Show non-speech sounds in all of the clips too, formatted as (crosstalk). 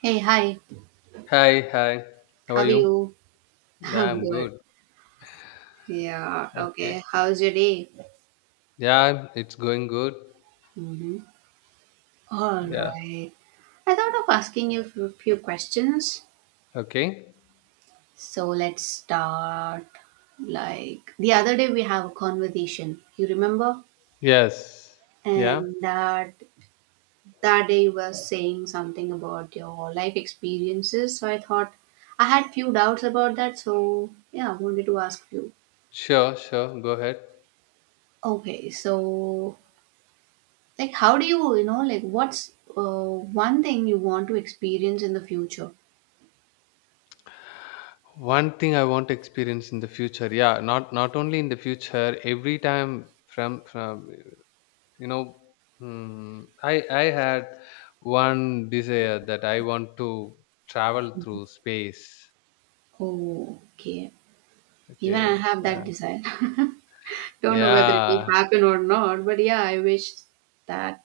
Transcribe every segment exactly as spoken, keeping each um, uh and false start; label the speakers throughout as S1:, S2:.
S1: Hey, hi.
S2: Hi, hi. How are
S1: How are
S2: you?
S1: you?
S2: Yeah,
S1: I'm
S2: I'm
S1: good.
S2: good.
S1: Yeah,
S2: Okay.
S1: okay. How's your day?
S2: Yeah, it's going good.
S1: Mm-hmm. All
S2: Yeah.
S1: right. I thought of asking you a few questions.
S2: Okay.
S1: So let's start. Like the other day, we have a conversation. You remember?
S2: Yes. Yeah.
S1: And that that day you were saying something about your life experiences. So I thought I had few doubts about that. So yeah, I wanted to ask you.
S2: Sure, sure. Go ahead.
S1: Okay, so, like, how do you, you know, like, what's uh, one thing you want to experience in the future?
S2: One thing I want to experience in the future. Yeah, not not only in the future, every time from from you know, mm, I I had one desire that I want to travel through space.
S1: Oh, okay. Even I
S2: Okay.
S1: have
S2: Yeah.
S1: that desire. (laughs) Don't know whether it
S2: Yeah.
S1: will happen or not, but yeah, I wish that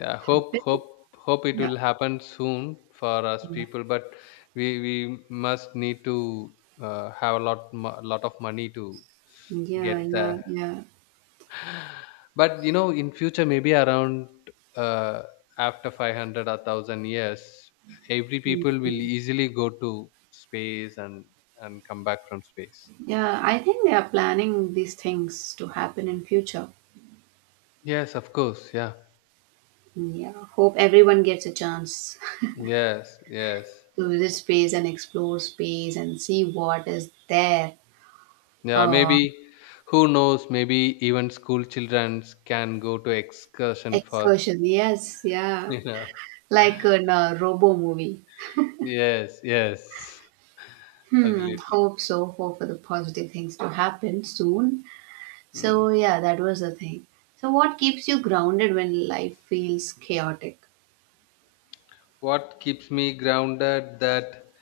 S2: Yeah, hope
S1: happened.
S2: hope hope it
S1: Yeah.
S2: will happen soon for us people, but we we must need to uh, have a lot mo- lot of money to
S1: Yeah,
S2: get
S1: yeah,
S2: there.
S1: yeah.
S2: But you know, in future maybe around uh, after five hundred or one thousand years every people will easily go to space and and come back from space.
S1: Yeah, I think they are planning these things to happen in future.
S2: Yes, of course, yeah.
S1: Yeah, hope everyone gets a chance
S2: Yes, yes.
S1: (laughs) to visit space and explore space and see what is there.
S2: Yeah,
S1: Uh,
S2: maybe who knows? Maybe even school children can go to excursion for
S1: Excursion, yes,
S2: (laughs)
S1: yeah.
S2: you know.
S1: Like in a robo movie.
S2: Yes, yes,
S1: Hmm,
S2: absolutely.
S1: hope so. Hope for the positive things to happen soon.
S2: Mm.
S1: So, yeah, that was the thing. So, what keeps you grounded when life feels chaotic?
S2: What keeps me grounded that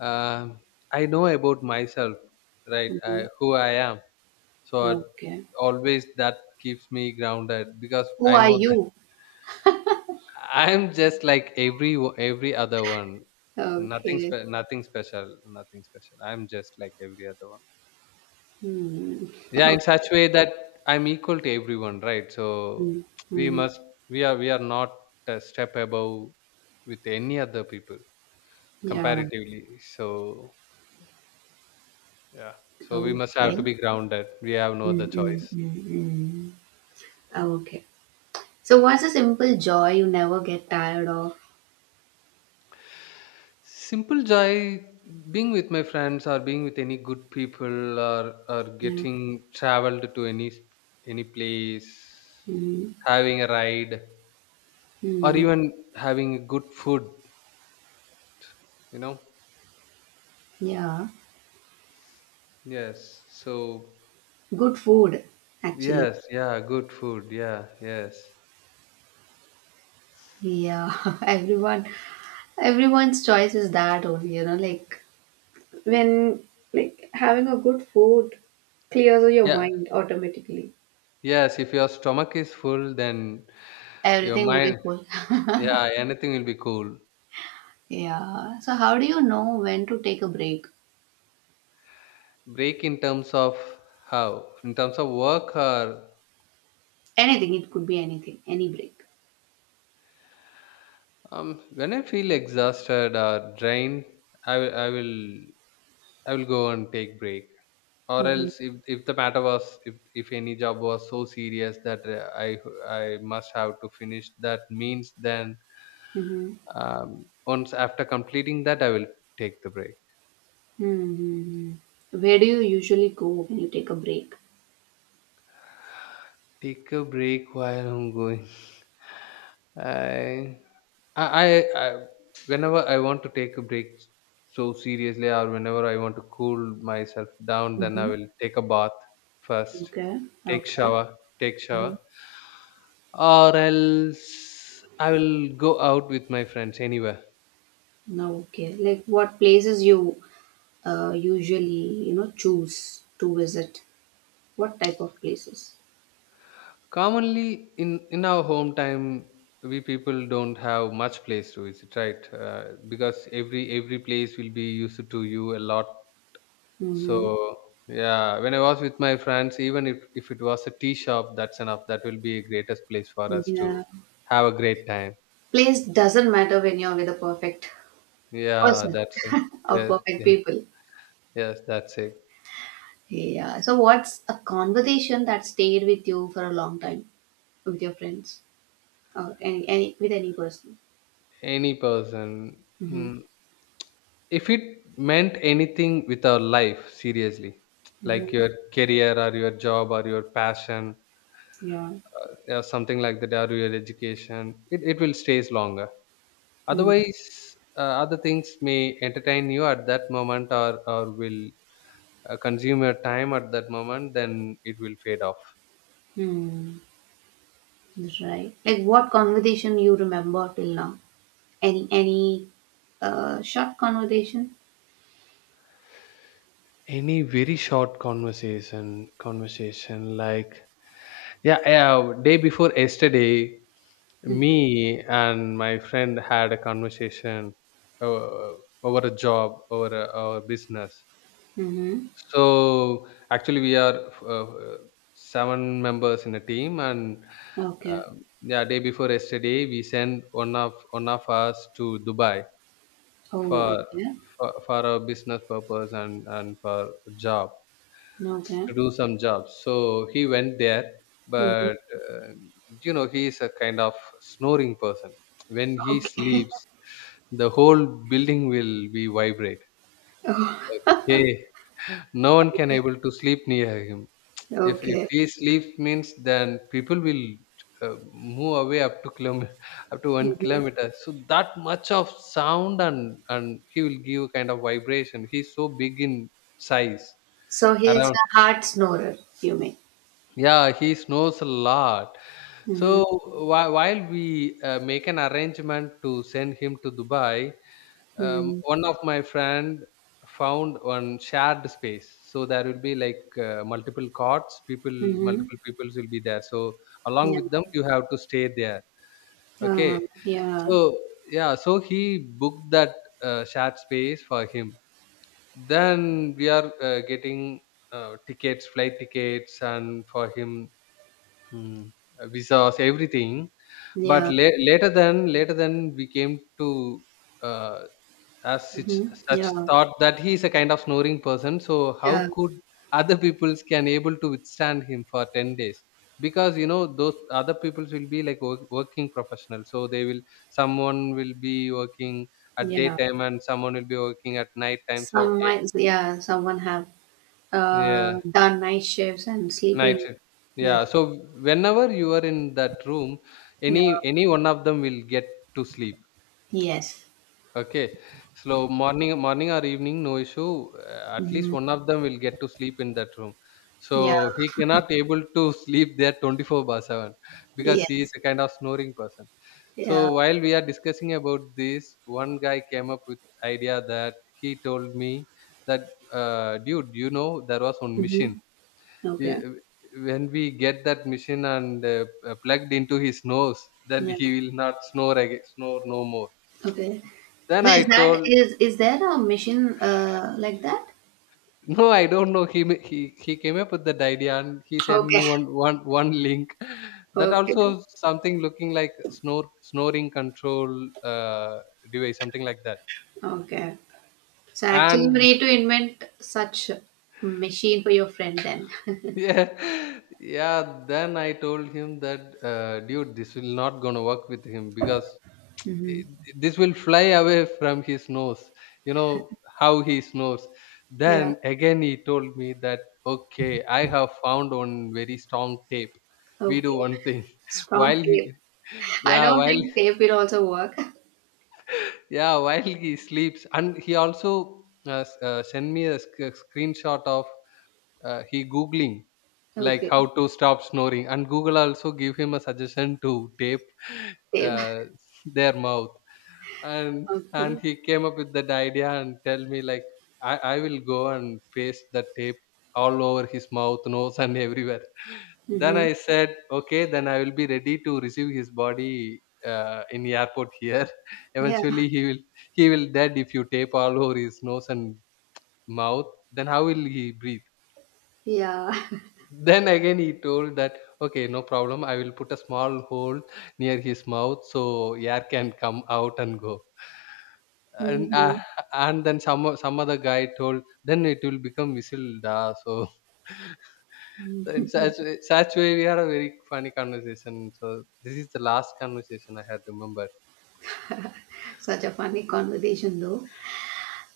S2: um, I know about myself, right?
S1: Hmm.
S2: I, who I am. So it-
S1: Okay.
S2: Always that keeps me grounded because
S1: Who
S2: I
S1: are
S2: know that
S1: you?
S2: (laughs) I'm just like every o- every other one. Nothing
S1: Okay.
S2: spe- nothing special, nothing special. I'm just like every other one.
S1: Hmm.
S2: Yeah, in
S1: (laughs)
S2: such way that I'm equal to everyone, right? So
S1: Okay.
S2: we
S1: Hmm.
S2: must, we are we are not a step above with any other people
S1: Yeah.
S2: comparatively. So yeah, so we must have to
S1: Okay.
S2: be grounded. We have no other
S1: Mm, mm,
S2: choice.
S1: mm, mm. Okay. So, what's a simple joy you never get tired of?
S2: Simple joy: being with my friends or being with any good people, or or
S1: Yeah.
S2: getting traveled to any any place,
S1: Mm,
S2: having a ride, or
S1: mm,
S2: even having good food, you know.
S1: yeah.
S2: Yes, so
S1: Good food, actually.
S2: yes, yeah, good food. Yeah, yes.
S1: Yeah, (laughs) everyone, everyone's choice is that only, you know, like when like having a good food clears your
S2: Yeah,
S1: mind automatically.
S2: yes. If your stomach is full, then your
S1: Everything will be
S2: mind,
S1: full. (laughs)
S2: yeah, anything will be cool.
S1: Yeah. So how do you know when to take a break?
S2: Break in terms of how? In terms of work or
S1: Anything, it could be anything, any break.
S2: um, when I feel exhausted or drained, I will, I will, I will go and take break. Or
S1: Mm-hmm.
S2: else if, if the matter was, if, if any job was so serious that uh, i i must have to finish that means, then
S1: Mm-hmm.
S2: um, once after completing that I will take the break.
S1: Mm-hmm. Where do you usually go when you take a break?
S2: Take a break while I'm going. (laughs) I, I i i whenever I want to take a break so seriously, or whenever I want to cool myself down, then I
S1: Mm-hmm.
S2: will take a bath first.
S1: Okay.
S2: Take
S1: Okay.
S2: shower, take
S1: Mm-hmm.
S2: shower. Or else I will go out with my friends anywhere.
S1: No, okay. Like what places you uh, usually, you know, choose to visit, what type of places?
S2: Commonly in in our home time, we people don't have much place to visit, right? Uh, because every every place will be used to you a lot.
S1: Hmm.
S2: So yeah, when I was with my friends, even if if it was a tea shop, that's enough. That will be a greatest place for us
S1: Yeah,
S2: to have a great time.
S1: place doesn't matter when you're with a perfect
S2: Yeah,
S1: person,
S2: that's it.
S1: (laughs) or
S2: Yes,
S1: perfect
S2: yes,
S1: people.
S2: yes, that's it.
S1: Yeah, so what's a conversation that stayed with you for a long time, with your friends or any, any with any person?
S2: Any person.
S1: Mm-hmm.
S2: Mm. If it meant anything with our life, seriously,
S1: Mm-hmm.
S2: like your career or your job or your passion,
S1: Yeah.
S2: uh, or something like that, or your education, it, it will stays longer. Otherwise, uh, other things may entertain you at that moment, or, or will uh, consume your time at that moment, then it will fade off.
S1: Mm-hmm. Right, like what conversation you remember till now, any any uh, short conversation.
S2: Any very short conversation, conversation like, yeah, yeah, day before yesterday, me and my friend had a conversation uh, over a job, over a, our business.
S1: Mm-hmm.
S2: So actually, we are uh, seven members in a team, and
S1: Okay.
S2: um, yeah, day before yesterday, we sent one of one of us to Dubai
S1: Oh,
S2: for
S1: okay.
S2: for, for our business purpose and and for job,
S1: Okay.
S2: to do some jobs. So he went there,
S1: Hmm.
S2: but uh, you know, he is a kind of snoring person. When he
S1: Okay. (laughs)
S2: sleeps, the whole building will be vibrate.
S1: Oh,
S2: Hey, no one can
S1: okay.
S2: able to sleep near him. If if
S1: Okay.
S2: he sleeps means, then people will uh, move away up to kilom- (laughs) up to one
S1: Hmm.
S2: kilometer. So that much of sound, and and he will give kind of vibration. He's so big in size
S1: So he's
S2: around.
S1: a hard snorer, you mean?
S2: Yeah, he snows a lot.
S1: Mm-hmm.
S2: So whi- while we uh, make an arrangement to send him to Dubai, um,
S1: Mm-hmm.
S2: one of my friend found one shared space. So there will be like uh, multiple cots. People,
S1: Mm-hmm.
S2: multiple peoples will be there. So along
S1: Yeah.
S2: with them, you have to stay there. Okay.
S1: Uh, yeah.
S2: So yeah. So he booked that uh, shared space for him. Then we are uh, getting uh, tickets, flight tickets, and for him, mm, uh, visas, everything. But
S1: Yeah.
S2: la- later than later than we came to uh, as such,
S1: Mm-hmm.
S2: such
S1: Yeah.
S2: thought that he is a kind of snoring person. So
S1: Yeah.
S2: how could other peoples can able to withstand him for ten days? Because you know, those other peoples will be like work, working professionals. So they will, someone will be working at
S1: Yeah.
S2: daytime and someone will be working at night time. So
S1: Some
S2: eh,
S1: might, yeah, someone have
S2: yeah,
S1: uh, done night shifts and
S2: night
S1: sleeping.
S2: shift.
S1: Yeah.
S2: Yeah. So whenever you are in that room,
S1: Yeah.
S2: any any one of them will get to sleep.
S1: Yes.
S2: Okay. So morning morning or evening, no issue. Uh, at least
S1: Mm-hmm.
S2: one of them will get to sleep in that room.
S1: Yeah.
S2: So he cannot able to sleep there twenty-four by seven because he is
S1: Yes.
S2: a kind of snoring person.
S1: Yeah.
S2: So while we are discussing about this, one guy came up with idea that he told me that uh, dude, you know, there was one machine
S1: Mm-hmm.
S2: we,
S1: Okay.
S2: when we get that machine and uh, uh, plugged into his nose, then
S1: Yeah.
S2: he will not snore again, snore no more.
S1: Okay.
S2: Then
S1: So
S2: I
S1: is that
S2: told
S1: is is there a machine uh, like that?
S2: (laughs) no, I don't know. he ma- he he came up with that idea, and he sent me
S1: Okay.
S2: one one one link (laughs) that also
S1: Okay.
S2: something looking like snore snoring control uh, device, something like that,
S1: Okay. So actually, you
S2: and
S1: need to invent such machine for your friend then. (laughs)
S2: (laughs) yeah yeah. Then I told him that uh, dude, this will not gonna work with him, because
S1: Hmm.
S2: it- this will fly away from his nose. You know how he snores.
S1: Yeah.
S2: Then again he told me that okay, I have found one very strong tape. We do
S1: Okay.
S2: one thing. (laughs)
S1: Strong
S2: While he,
S1: tape. I
S2: yeah,
S1: don't
S2: while
S1: think tape will also work. (laughs)
S2: yeah, while he sleeps, and he also uh, s- uh, sent me a, sc- a screenshot of uh, he googling like
S1: Okay.
S2: how to stop snoring, and google also give him a suggestion to tape (laughs)
S1: Tape.
S2: uh, their mouth, and and
S1: Okay.
S2: he came up with that idea and tell me like, I i will go and paste the tape all over his mouth, nose, and everywhere. Then
S1: Mm-hmm.
S2: I said okay, then I will be ready to receive his body uh, in airport here. (laughs)
S1: Yeah.
S2: Eventually he will, he will dead if you tape all over his nose and mouth. Then how will he breathe?
S1: Yeah.
S2: Then again he told that okay, no problem, I will put a small hole near his mouth so air can come out and go,
S1: (laughs)
S2: and uh,
S1: Mm-hmm.
S2: and then some o- some other guy told, then it will become whistle da. So, (laughs) so in such way- such way we had a very funny conversation. So this is the last conversation I had remembered.
S1: Such a funny conversation though.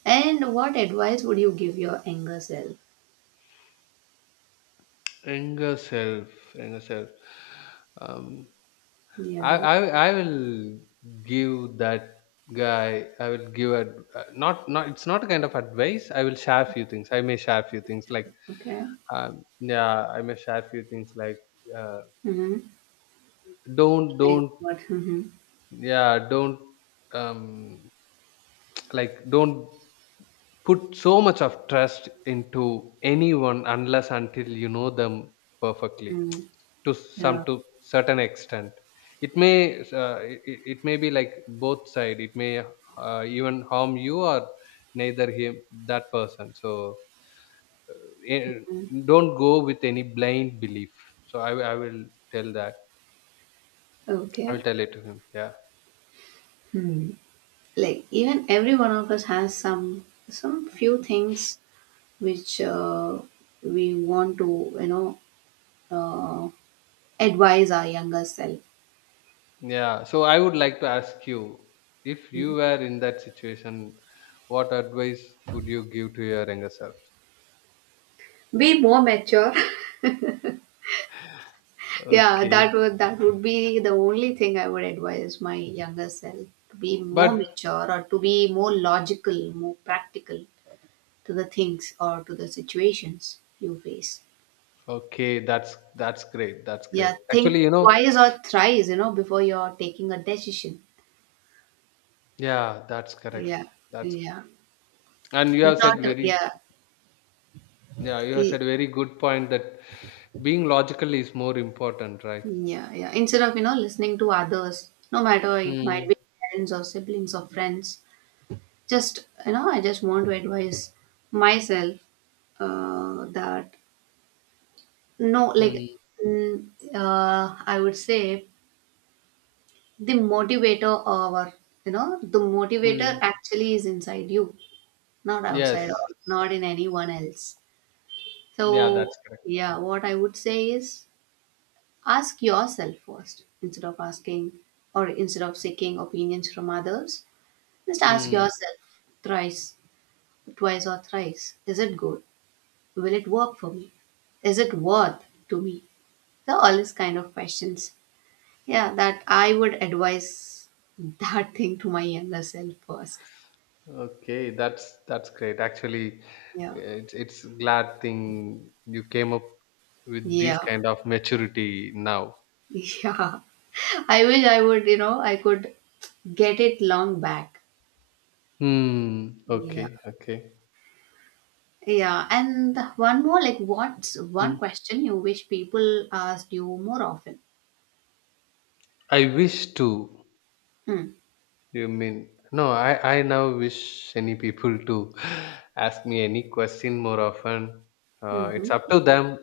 S1: And what advice would you give your younger self?
S2: Younger self, younger self. Um, I,
S1: Yeah.
S2: I I will give that guy. I will give a uh, not not. It's not a kind of advice. I will share few things. I may share few things like
S1: Okay.
S2: um, yeah. I may share few things like uh,
S1: Mm-hmm.
S2: don't
S1: Like
S2: don't
S1: what? Mhm.
S2: yeah, don't, um (tsk) like don't put so much of trust into anyone unless until you know them perfectly
S1: Mm.
S2: (tsk) to some,
S1: Yeah.
S2: to certain extent. It may uh, it, it it may be like, both side it may uh, even harm you or neither him, that person. So eh,
S1: Mm.
S2: don't go with any blind belief. So i, will- I will tell that, I will
S1: Okay.
S2: tell it to him. Yeah.
S1: Hmm. Like even every one of us has some some few things which uh, we want to, you know uh, advise our younger self.
S2: Yeah, so I would like to ask you, if you were in that situation, what advice would you give to your younger self?
S1: Be more mature. (laughs) Yeah, that
S2: Okay.
S1: would that would be the only thing I would advise my younger self to be more
S2: But
S1: mature, or to be more logical, more practical to the things or to the situations you face.
S2: okay, that's that's great. That's great.
S1: Yeah,
S2: Actually,
S1: think
S2: you know,
S1: twice or thrice, you know, before you're taking a decision.
S2: yeah, that's correct.
S1: Yeah,
S2: That's correct.
S1: yeah.
S2: And you have
S1: Not,
S2: said
S1: a-
S2: very,
S1: yeah,
S2: yeah, you have said
S1: y-
S2: very good point that being logical is more important, right?
S1: yeah, yeah. Instead of, you know, listening to others, no matter it might
S2: Hmm.
S1: be parents or siblings or friends, just, you know, I just want to advise myself uh, that no, like,
S2: Hmm.
S1: mm, uh, I would say the motivator or, you know, the motivator
S2: Hmm.
S1: actually is inside you, not outside or
S2: Yes.
S1: not in anyone else.
S2: Yeah,
S1: So,
S2: that's correct.
S1: yeah, what I would say is, ask yourself first, instead of asking or instead of seeking opinions from others. Just ask
S2: Hmm.
S1: yourself thrice, twice, or thrice. Is it good? Will it work for me? Is it worth to me? So, all these kind of questions. Yeah, that I would advise (laughs) that thing to my younger self first.
S2: Okay, that's that's great. Actually,
S1: Yeah,
S2: it's it's glad thing you came up with this
S1: yeah,
S2: kind of maturity now.
S1: (laughs) yeah. I wish I would, you know, I could get it long back.
S2: Hmm.
S1: Yeah.
S2: Okay. Okay.
S1: Yeah, and one more, like, what's
S2: Hmm.
S1: one question you wish people asked you more often?
S2: I wish to.
S1: Hmm.
S2: You mean no? I I now wish any people to (gasps) (sighs) ask me any question more often. Uh, it's up
S1: Mm-hmm.
S2: to them.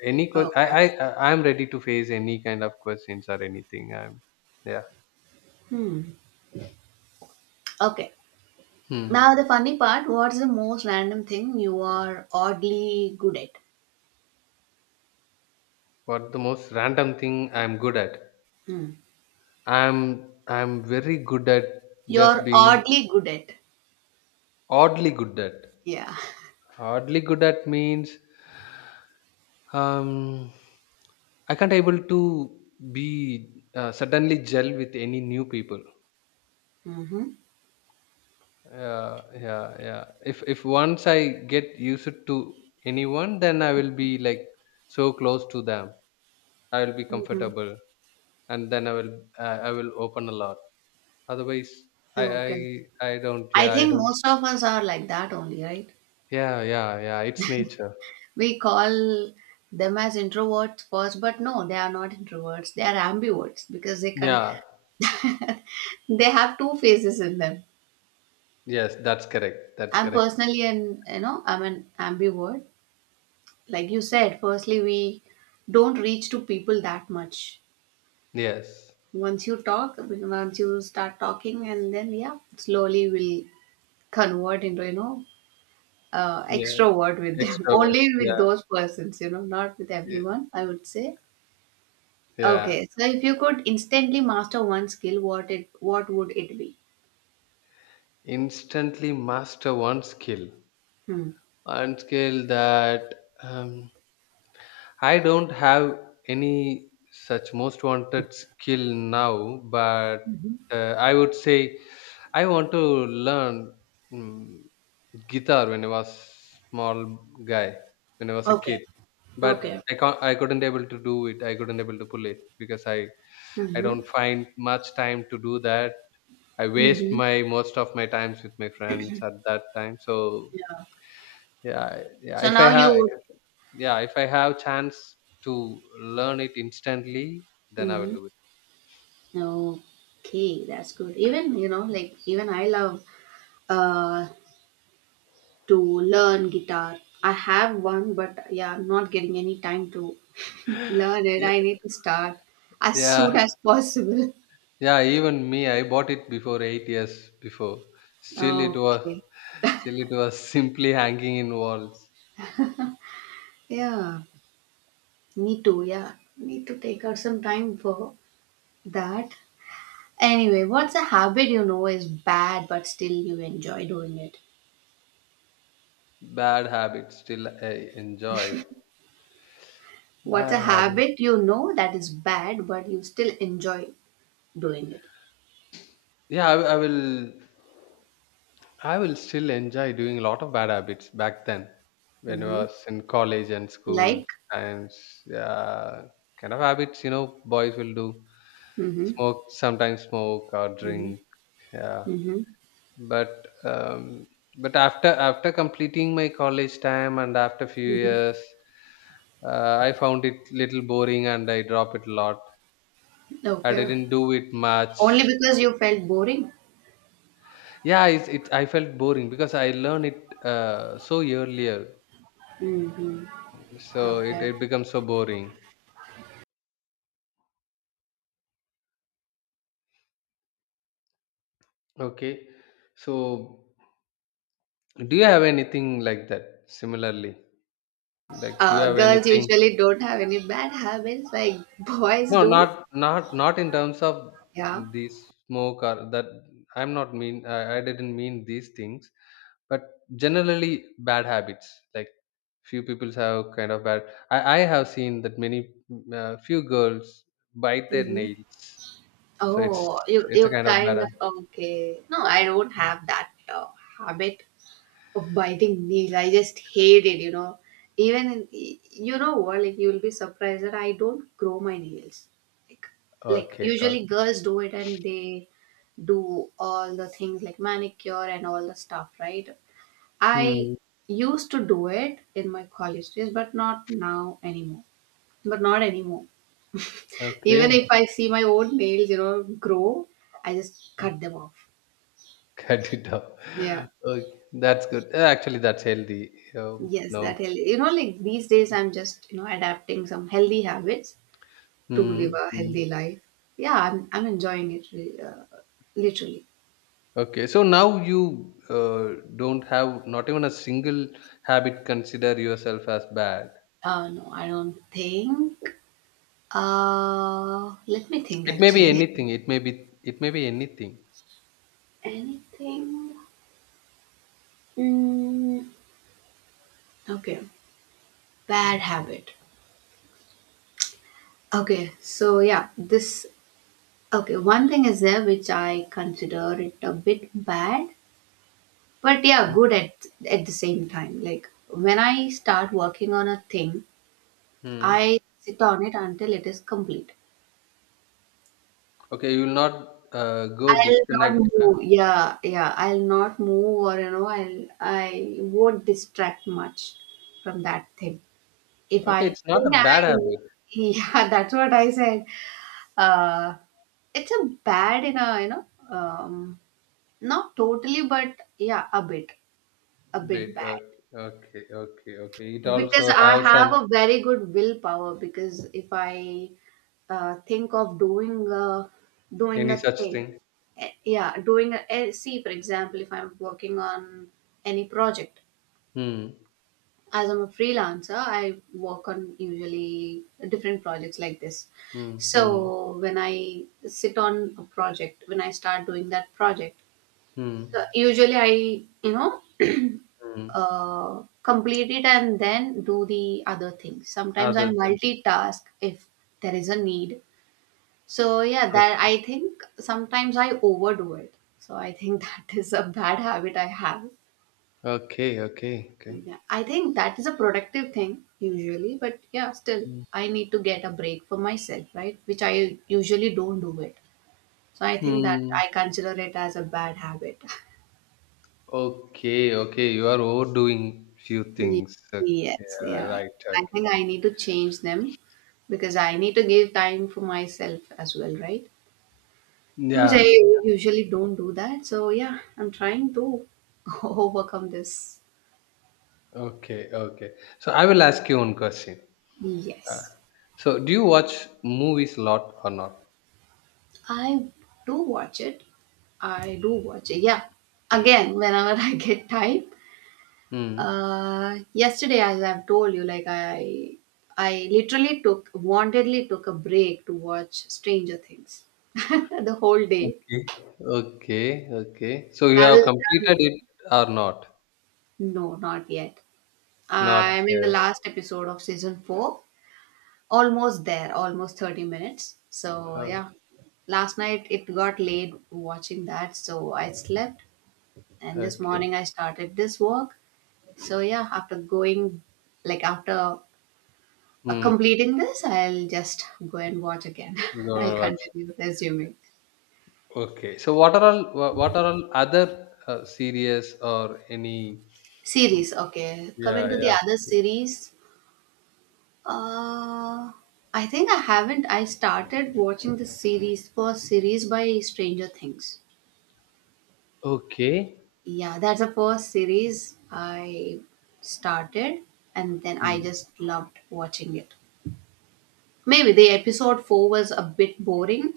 S2: Any que- I
S1: Okay.
S2: I I- I'm ready to face any kind of questions or anything. I'm yeah.
S1: Hmm. Okay.
S2: Hmm.
S1: Now the funny part, what's the most random thing you are oddly good at?
S2: What the most random thing I'm good at?
S1: Hmm.
S2: I'm I'm very good at just
S1: You're
S2: being
S1: oddly good at.
S2: oddly good at.
S1: Yeah.
S2: Oddly good at means um I can't able to be uh, suddenly gel with any new people.
S1: Mm-hmm.
S2: Yeah, yeah, yeah. If if once I get used to anyone, then I will be like so close to them. I will be
S1: Mm-hmm.
S2: comfortable, and then I will I I will open a lot. Otherwise, I I
S1: Okay.
S2: I don't.
S1: I
S2: Yeah, I
S1: think
S2: don't.
S1: most of us are like that only, right?
S2: Yeah, yeah, yeah. It's nature.
S1: We call them as introverts first, but no, they are not introverts. They are ambiverts because they can
S2: Yeah.
S1: (laughs) they have two faces in them.
S2: Yes, that's correct. That's
S1: I'm
S2: correct.
S1: personally an, you know I'm an ambivert. Like you said, firstly we don't reach to people that much.
S2: Yes.
S1: Once you talk, once you start talking, and then yeah, slowly we'll convert into, you know uh,
S2: Yeah.
S1: extrovert with them. (laughs) Only
S2: Extroverts.
S1: with
S2: Yeah.
S1: those persons, you know, not with
S2: y-
S1: everyone, I would say.
S2: Yeah.
S1: Okay, so if you could instantly master one skill, what it what would it be?
S2: Instantly master one skill.
S1: Hmm.
S2: One skill that um, I don't have any such most wanted skill now, but
S1: Mhm.
S2: uh, I would say I want to learn mm guitar when I was small guy, when I was a
S1: Okay.
S2: kid. But
S1: Okay.
S2: I can't. I couldn't able to do it. I couldn't able to pull it because I I
S1: Mm-hmm.
S2: don't find much time to do that. I waste
S1: Mm-hmm.
S2: my most of my times with my friends at that time. So
S1: Yeah.
S2: yeah, yeah.
S1: So
S2: If I
S1: now
S2: have,
S1: you.
S2: yeah, if I have chance to learn it instantly, then I will
S1: Mm-hmm.
S2: do it.
S1: Okay, that's good. Even, you know, like even I love uh to learn guitar. I have one, but yeah, I'm not getting any time to (laughs) learn it.
S2: Ye-
S1: I need to start as soon
S2: Yeah,
S1: as possible. (laughs)
S2: yeah. Even me, I bought it before eight years before. Still, it was
S1: Okay.
S2: still it was (laughs) simply hanging in walls.
S1: Yeah, me too. Yeah, need to take out some time for that. Anyway, what's a habit you know is bad, but still you enjoy doing it?
S2: Bad habit. Still, I enjoyed.
S1: What's a
S2: Bad habit.
S1: habit you know that is bad, but you still enjoy doing it?
S2: Yeah, I, I will. I will still enjoy doing a lot of bad habits back then when I
S1: Mhm.
S2: was in college and school
S1: Like?
S2: times. Yeah, kind of habits, you know, boys will do
S1: Mhm.
S2: smoke, sometimes smoke or
S1: Mhm.
S2: drink. Yeah,
S1: Mhm.
S2: but um, but after after completing my college time and after few
S1: Mhm.
S2: years, uh, I found it little boring and I dropped it a lot. I
S1: Okay.
S2: didn't do it
S1: Only
S2: much.
S1: because you felt boring?
S2: Yeah, it's it. I felt boring because I learned it uh, so earlier.
S1: Mhm.
S2: So it,
S1: Okay.
S2: it becomes so boring. Okay. So do you have anything like that similarly? Like do you
S1: Uh,
S2: have
S1: girls
S2: anything?
S1: usually don't have any bad habits like (laughs) boys
S2: No, not
S1: do.
S2: not not in terms of
S1: Yeah.
S2: the smoke or that I'm not mean I, I didn't mean these things, but generally bad habits. Like few people have kind of bad I, I have seen that many mm, uh, few girls bite their
S1: Mm-hmm.
S2: nails. So it's
S1: Oh, you
S2: it's
S1: you
S2: a kind of bad
S1: kind of
S2: ha-
S1: okay. No, I don't have that uh, habit of biting nail. I just hate it, you know. Even in, you know what, like you'll be surprised that I don't grow my nails. Like like
S2: okay. Okay.
S1: usually girls do it and they do all the things like manicure and all the stuff, right? I
S2: Hmm,
S1: used to do it in my college days, but not now anymore. But not anymore.
S2: okay.
S1: Even if I see my own nails, you know, grow, I just cut them off.
S2: Cut it off.
S1: Yeah.
S2: Okay, that's good. Uh, Actually, that's healthy. Um,
S1: Yes,
S2: no.
S1: that healthy. You know, like these days, I'm just you know adapting some healthy habits to live
S2: Mm,
S1: a
S2: mm.
S1: healthy life. Yeah, I'm I'm enjoying it re- uh, literally.
S2: Okay, so now you uh, don't have not even a single habit. Consider yourself as bad.
S1: Uh, no, I don't think. Uh, let me think
S2: It may be
S1: actually.
S2: anything. It may be it may be anything.
S1: (laughs) Anything? Mm, okay, bad habit. Okay, so yeah, this okay, one thing is there which I consider it a bit bad, but yeah,
S2: Mm.
S1: good at at the same time. Like when I start working on a thing,
S2: Mm.
S1: I sit on it until it is complete.
S2: Okay, you will not uh, go
S1: I'll not
S2: disconnect.
S1: move. Yeah, yeah, I'll not move, or, you know i'll i won't distract much from that thing, if I
S2: Okay, it's not
S1: think
S2: a bad
S1: I,
S2: habit.
S1: yeah. (laughs) That's what I said. uh it's a bad, in a, you know um not totally, but yeah, a bit a bit
S2: Bit.
S1: bad.
S2: Okay, okay, okay. okay. It
S1: Because
S2: also
S1: I
S2: have
S1: have
S2: some
S1: a very good willpower. Because if I uh, think of doing a, doing
S2: any
S1: a
S2: such
S1: thing,
S2: thing.
S1: eh, yeah, doing a eh, see, for example, if I'm working on any project,
S2: Hmm.
S1: as I'm a freelancer, I work on usually different projects like this.
S2: Hmm. Hmm.
S1: So when I sit on a project, when I start doing that project, so
S2: Hmm.
S1: usually I you know
S2: Hmm.
S1: uh, complete it and then do the other thing. Sometimes I
S2: Other than
S1: multitask if there is a need. So yeah, that
S2: okay,
S1: I think sometimes I overdo it. So I think (laughs) that is a bad habit I have.
S2: okay, okay, okay.
S1: Yeah, I think that is a productive thing usually, but yeah, still
S2: Mm.
S1: I need to get a break for myself, right? Which I usually don't do it. So I think that
S2: Hmm.
S1: I consider it as a bad habit.
S2: Okay, okay. You are overdoing few
S1: Ye
S2: things. Okay,
S1: Yes,
S2: uh,
S1: yeah.
S2: right.
S1: I
S2: Okay.
S1: think I need to change them, because I need to give time for myself as well, right? So which I
S2: Yeah.
S1: usually don't do that. So yeah, I'm trying to (laughs) overcome this.
S2: Okay. Okay. So I will ask you one question. Uh,
S1: Yes.
S2: so do you watch movies a lot or not?
S1: I do watch it. I do watch it. Yeah. Again, whenever (laughs) I get time.
S2: Hmm.
S1: Uh, yesterday, as I've told you, like I, I literally took, wantedly took a break to watch Stranger Things (laughs) the whole day.
S2: Okay. Okay. Okay. So you
S1: That
S2: have
S1: was
S2: completed
S1: done.
S2: it or not?
S1: No, not yet.
S2: Not
S1: I'm in the
S2: yet.
S1: last episode of season four. Almost there, almost 30 minutes. So,
S2: Uh,
S1: yeah. Last night it got late watching that, so I slept. And this
S2: okay.
S1: morning I started this work. So, yeah, after going, like, after uh,
S2: Hmm.
S1: completing this, I'll just go and watch again. (laughs)
S2: Go and
S1: I'll
S2: watch.
S1: continue resuming.
S2: Okay. So what are all wha what are all other uh, series or any mm,
S1: Series, okay.
S2: yeah,
S1: Coming to the
S2: yeah,
S1: other
S2: yeah.
S1: series, Uh, I think I haven't. I started watching the series, first series by Stranger Things.
S2: Okay.
S1: Yeah, that's the first series I started, and then I
S2: Mm.
S1: just loved watching it. Maybe the episode four was a bit boring,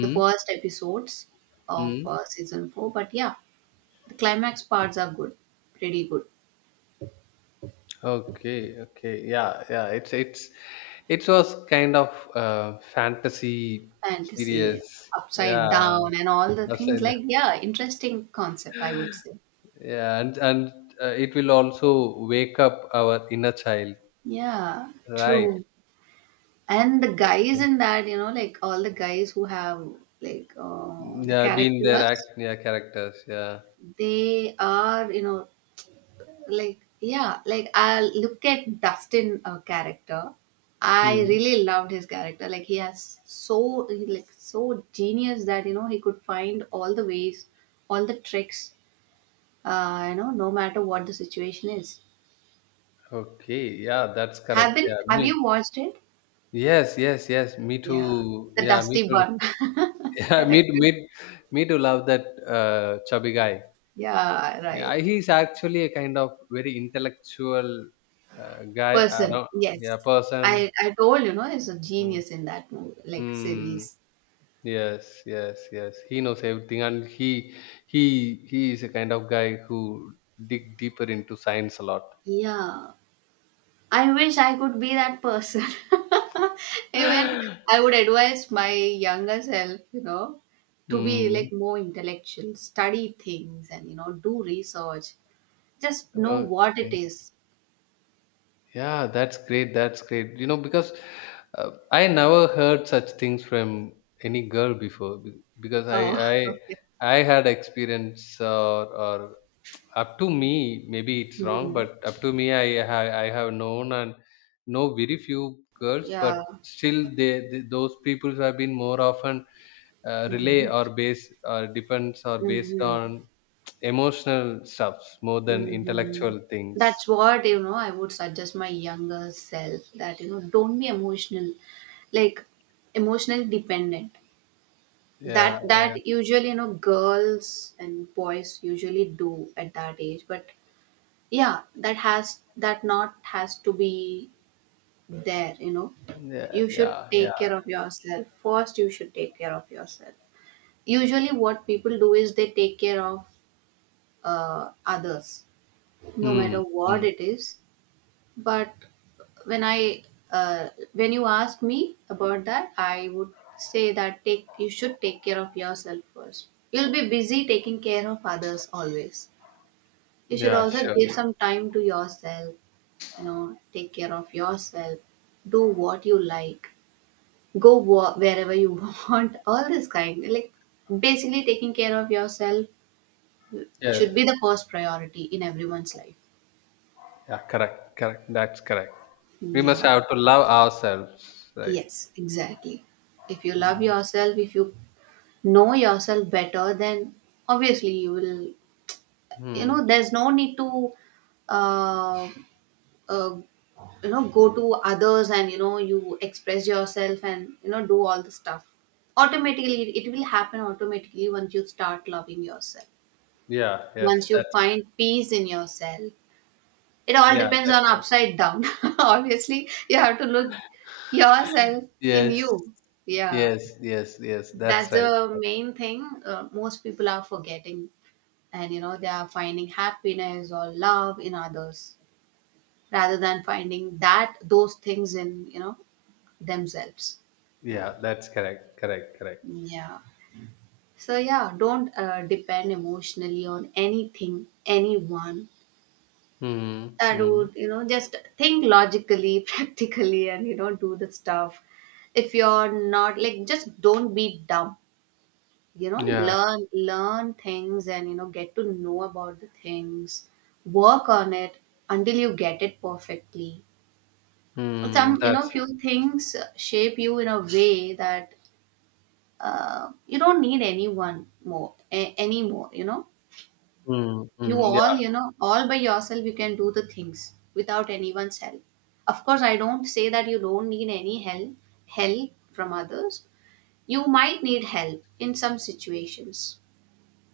S1: the first episodes of
S2: Mm.
S1: uh, season four, but yeah, the climax parts are good, pretty good.
S2: Okay, okay. Yeah, yeah. It's it's it was kind of uh, fantasy
S1: Fantasy,
S2: series.
S1: upside
S2: Yeah,
S1: down, and all the
S2: that's
S1: things,
S2: it.
S1: like, yeah, interesting concept, I would say.
S2: Yeah, and and uh, it will also wake up our inner child,
S1: Yeah,
S2: right?
S1: true. And the guys in that, you know like all the guys who have, like, uh, the
S2: Yeah, being their act
S1: characters,
S2: yeah characters. Yeah.
S1: they are, you know like, yeah, like I look at Dustin uh, character. I
S2: Mm.
S1: really loved his character. Like, he has so, he like so genius that, you know he could find all the ways, all the tricks, uh, you know no matter what the situation is.
S2: Okay. Yeah, that's
S1: Have
S2: correct.
S1: been
S2: Yeah.
S1: have
S2: Me
S1: you watched it?
S2: yes, yes, yes. Me
S1: Yeah,
S2: too.
S1: the
S2: Yeah, me
S1: Dusty
S2: too.
S1: Bun
S2: (laughs)
S1: (laughs)
S2: Yeah, me too.
S1: character.
S2: Me, me too. Love that uh, chubby guy.
S1: Yeah,
S2: Yeah,
S1: right.
S2: he's actually a kind of very intellectual uh, guy.
S1: Person,
S2: Around, yeah,
S1: yes.
S2: person.
S1: I I told, you know he's a
S2: Mm,
S1: genius in that movie, like,
S2: mm,
S1: series.
S2: yes, yes, yes. He knows everything, and he he he is a kind of guy who dig deeper into science a lot.
S1: Yeah, I wish I could be that person. (laughs) Even
S2: (gasps)
S1: I would
S2: (laughs)
S1: advise my younger self, you know, to be
S2: mm,
S1: like more intellectual, study things, and, you know, do research. Just know what it
S2: okay.
S1: is.
S2: Yeah, that's great. That's great. You know, because uh, I never heard such things from any girl before. be- Because I
S1: Oh,
S2: I
S1: (laughs) okay.
S2: I had experience or or up to me, maybe it's wrong,
S1: Mm,
S2: but up to me, I ha- I have known and know very few girls, but
S1: yeah.
S2: still they, they, those people have been more often uh, relay
S1: Mm-hmm.
S2: or base or depends or based
S1: Mm-hmm.
S2: on emotional stuffs more than
S1: Mhm.
S2: intellectual things.
S1: That's what, you know, I would suggest my younger self, that, you know, don't be emotional, like emotionally dependent.
S2: Yeah,
S1: That that
S2: yeah.
S1: usually, you know, girls and boys usually do at that age. But yeah, that has, that not has to be there, you know.
S2: Yeah,
S1: You should
S2: yeah,
S1: take
S2: yeah.
S1: care of yourself. First, you should take care of yourself. Usually what people do is they take care of uh, others, no
S2: Hmm.
S1: matter what
S2: Mm.
S1: it is. But when I, uh, when you ask me about that, I would say that take, you should take care of yourself first. You'll be busy taking care of others always. You should
S2: Yeah,
S1: also
S2: sure.
S1: give some time to yourself. You know, take care of yourself. Do what you like. Go wa- wherever you (laughs) want. All this kind, like, basically taking care of yourself
S2: Yes.
S1: should be the first priority in everyone's life.
S2: Yeah, correct. Correct. That's correct. We must
S1: Yeah.
S2: have to love ourselves, right?
S1: Yes, exactly. If you love
S2: Hmm.
S1: yourself, if you know yourself better, then obviously you will, you
S2: Mm.
S1: know, there's no need to uh, uh, you know, go to others and, you know, you express yourself and, you know, do all the stuff. Automatically, it will happen automatically once you start loving yourself,
S2: Yeah, yes,
S1: once you
S2: that's
S1: find peace in yourself. It all
S2: yeah,
S1: depends
S2: that's
S1: on
S2: right.
S1: upside down. (laughs) Obviously, you have to look yourself in
S2: Yes.
S1: you, yeah.
S2: Yes, yes, yes, that's
S1: That's
S2: right.
S1: the
S2: That's,
S1: main thing uh, most people are forgetting, and you know, they are finding happiness or love in others rather than finding that, those things in, you know, themselves,
S2: yeah, that's correct. Correct, correct.
S1: yeah. So yeah, don't uh, depend emotionally on anything, anyone.
S2: Hmm.
S1: That
S2: Hmm.
S1: would, you know, just think logically, (laughs) practically, and you know, do the stuff. If you're not, like, just don't be dumb, you know.
S2: Yeah.
S1: Learn learn things and, you know, get to know about the things. Work on it until you get it perfectly.
S2: Hmm.
S1: Some, you
S2: That's
S1: know, few
S2: right.
S1: things shape you in a way that uh, you don't need anyone more a- anymore, you know.
S2: Hmm.
S1: You,
S2: Mm. Yeah,
S1: all, you know, all by yourself, you can do the things without anyone's help. Of course, I don't say that you don't need any help, help from others. You might need help in some situations.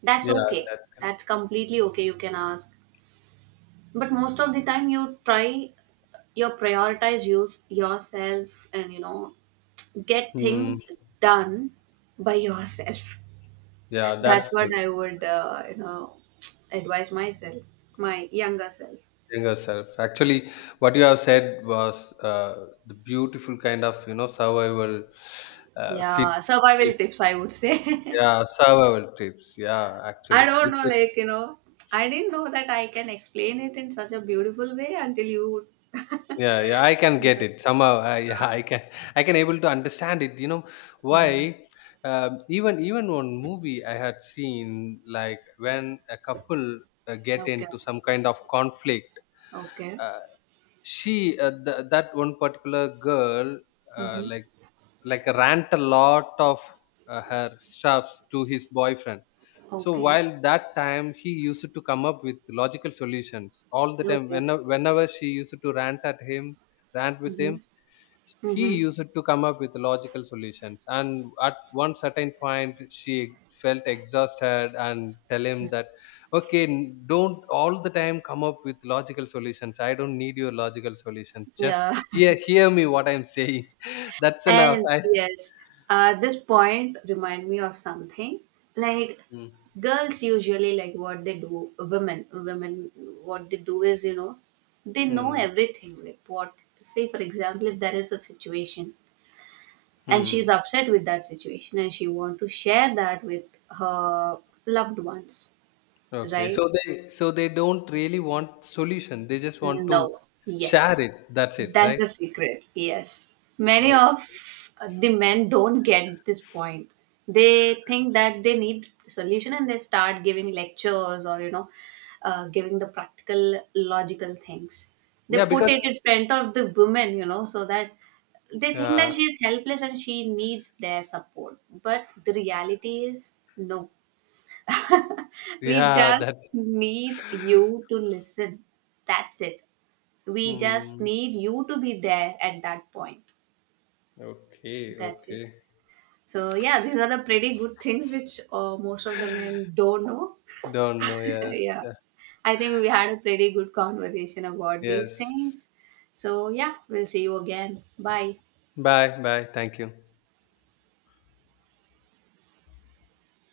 S1: That's
S2: yeah,
S1: okay.
S2: that's
S1: That's completely okay. You can ask. But most of the time, you try, you prioritize, use yourself and, you know, get
S2: hmm.
S1: things done by yourself.
S2: Yeah,
S1: (laughs)
S2: that's
S1: That's what
S2: good.
S1: I would, uh, you know, advise myself, my younger self.
S2: Younger self actually what you have said was uh, the beautiful kind of you know survival uh, fit,
S1: Yeah,
S2: fit
S1: survival tips, I would say.
S2: yeah survival tips yeah
S1: (laughs) I
S2: actually
S1: don't
S2: it,
S1: know,
S2: it,
S1: like, you know, I didn't know that I can explain it in such a beautiful way until you.
S2: yeah yeah I can get it somehow I, (laughs) yeah, i can I can able to understand it you know
S1: Mm.
S2: why um, even even one movie I had seen like when a couple uh, get
S1: Okay,
S2: into some kind of conflict
S1: okay.
S2: uh, she uh, th- that one particular girl uh,
S1: Mm-hmm.
S2: like like rant a lot of uh, her stuffs to his boyfriend so
S1: Okay,
S2: while that time he used to come up with logical solutions all the time
S1: okay.
S2: whenever, whenever she used to rant at him rant with him
S1: Mm-hmm.
S2: he
S1: Mm-hmm.
S2: used to come up with logical solutions and at one certain point she felt exhausted and tell him that okay n- don't all the time come up with logical solutions I don't need your logical solutions just
S1: Yeah.
S2: hear hear me what I'm saying (laughs) that's enough
S1: And
S2: I
S1: yes, uh, this point remind me of something. Like,
S2: hmm.
S1: girls usually, like, what they do. Women, women, what they do is, you know, they know
S2: Hmm.
S1: everything. Like, what, say for example, if there is a situation and she's
S2: Mm.
S1: upset with that situation and she want to share that with her loved ones,
S2: Okay,
S1: right?
S2: so they so they don't really want solution. They just want to
S1: No.
S2: share
S1: Yes.
S2: it. That's it,
S1: That's
S2: right?
S1: the secret. Yes. Many
S2: Uh,
S1: of the men don't get this point. They think that they need solution, and they start giving lectures or, you know, uh, giving the practical logical things.
S2: yeah,
S1: They put
S2: because
S1: it in front of the woman, you know, so that they think
S2: yeah,
S1: that she is helpless and she needs their support. But the reality is no. We
S2: yeah, (laughs)
S1: just
S2: that's
S1: need you to listen. That's it. We just
S2: hmm.
S1: need you to be there at that point.
S2: Okay,
S1: That's it.
S2: okay.
S1: So yeah, these are the pretty good (laughs) things which uh, most of the men don't know.
S2: Don't know.
S1: (laughs)
S2: Yes,
S1: Yeah,
S2: yeah,
S1: I think we had a pretty good conversation about these
S2: yes.
S1: things. So yeah, we'll see you again. Bye.
S2: Bye, bye. Thank you.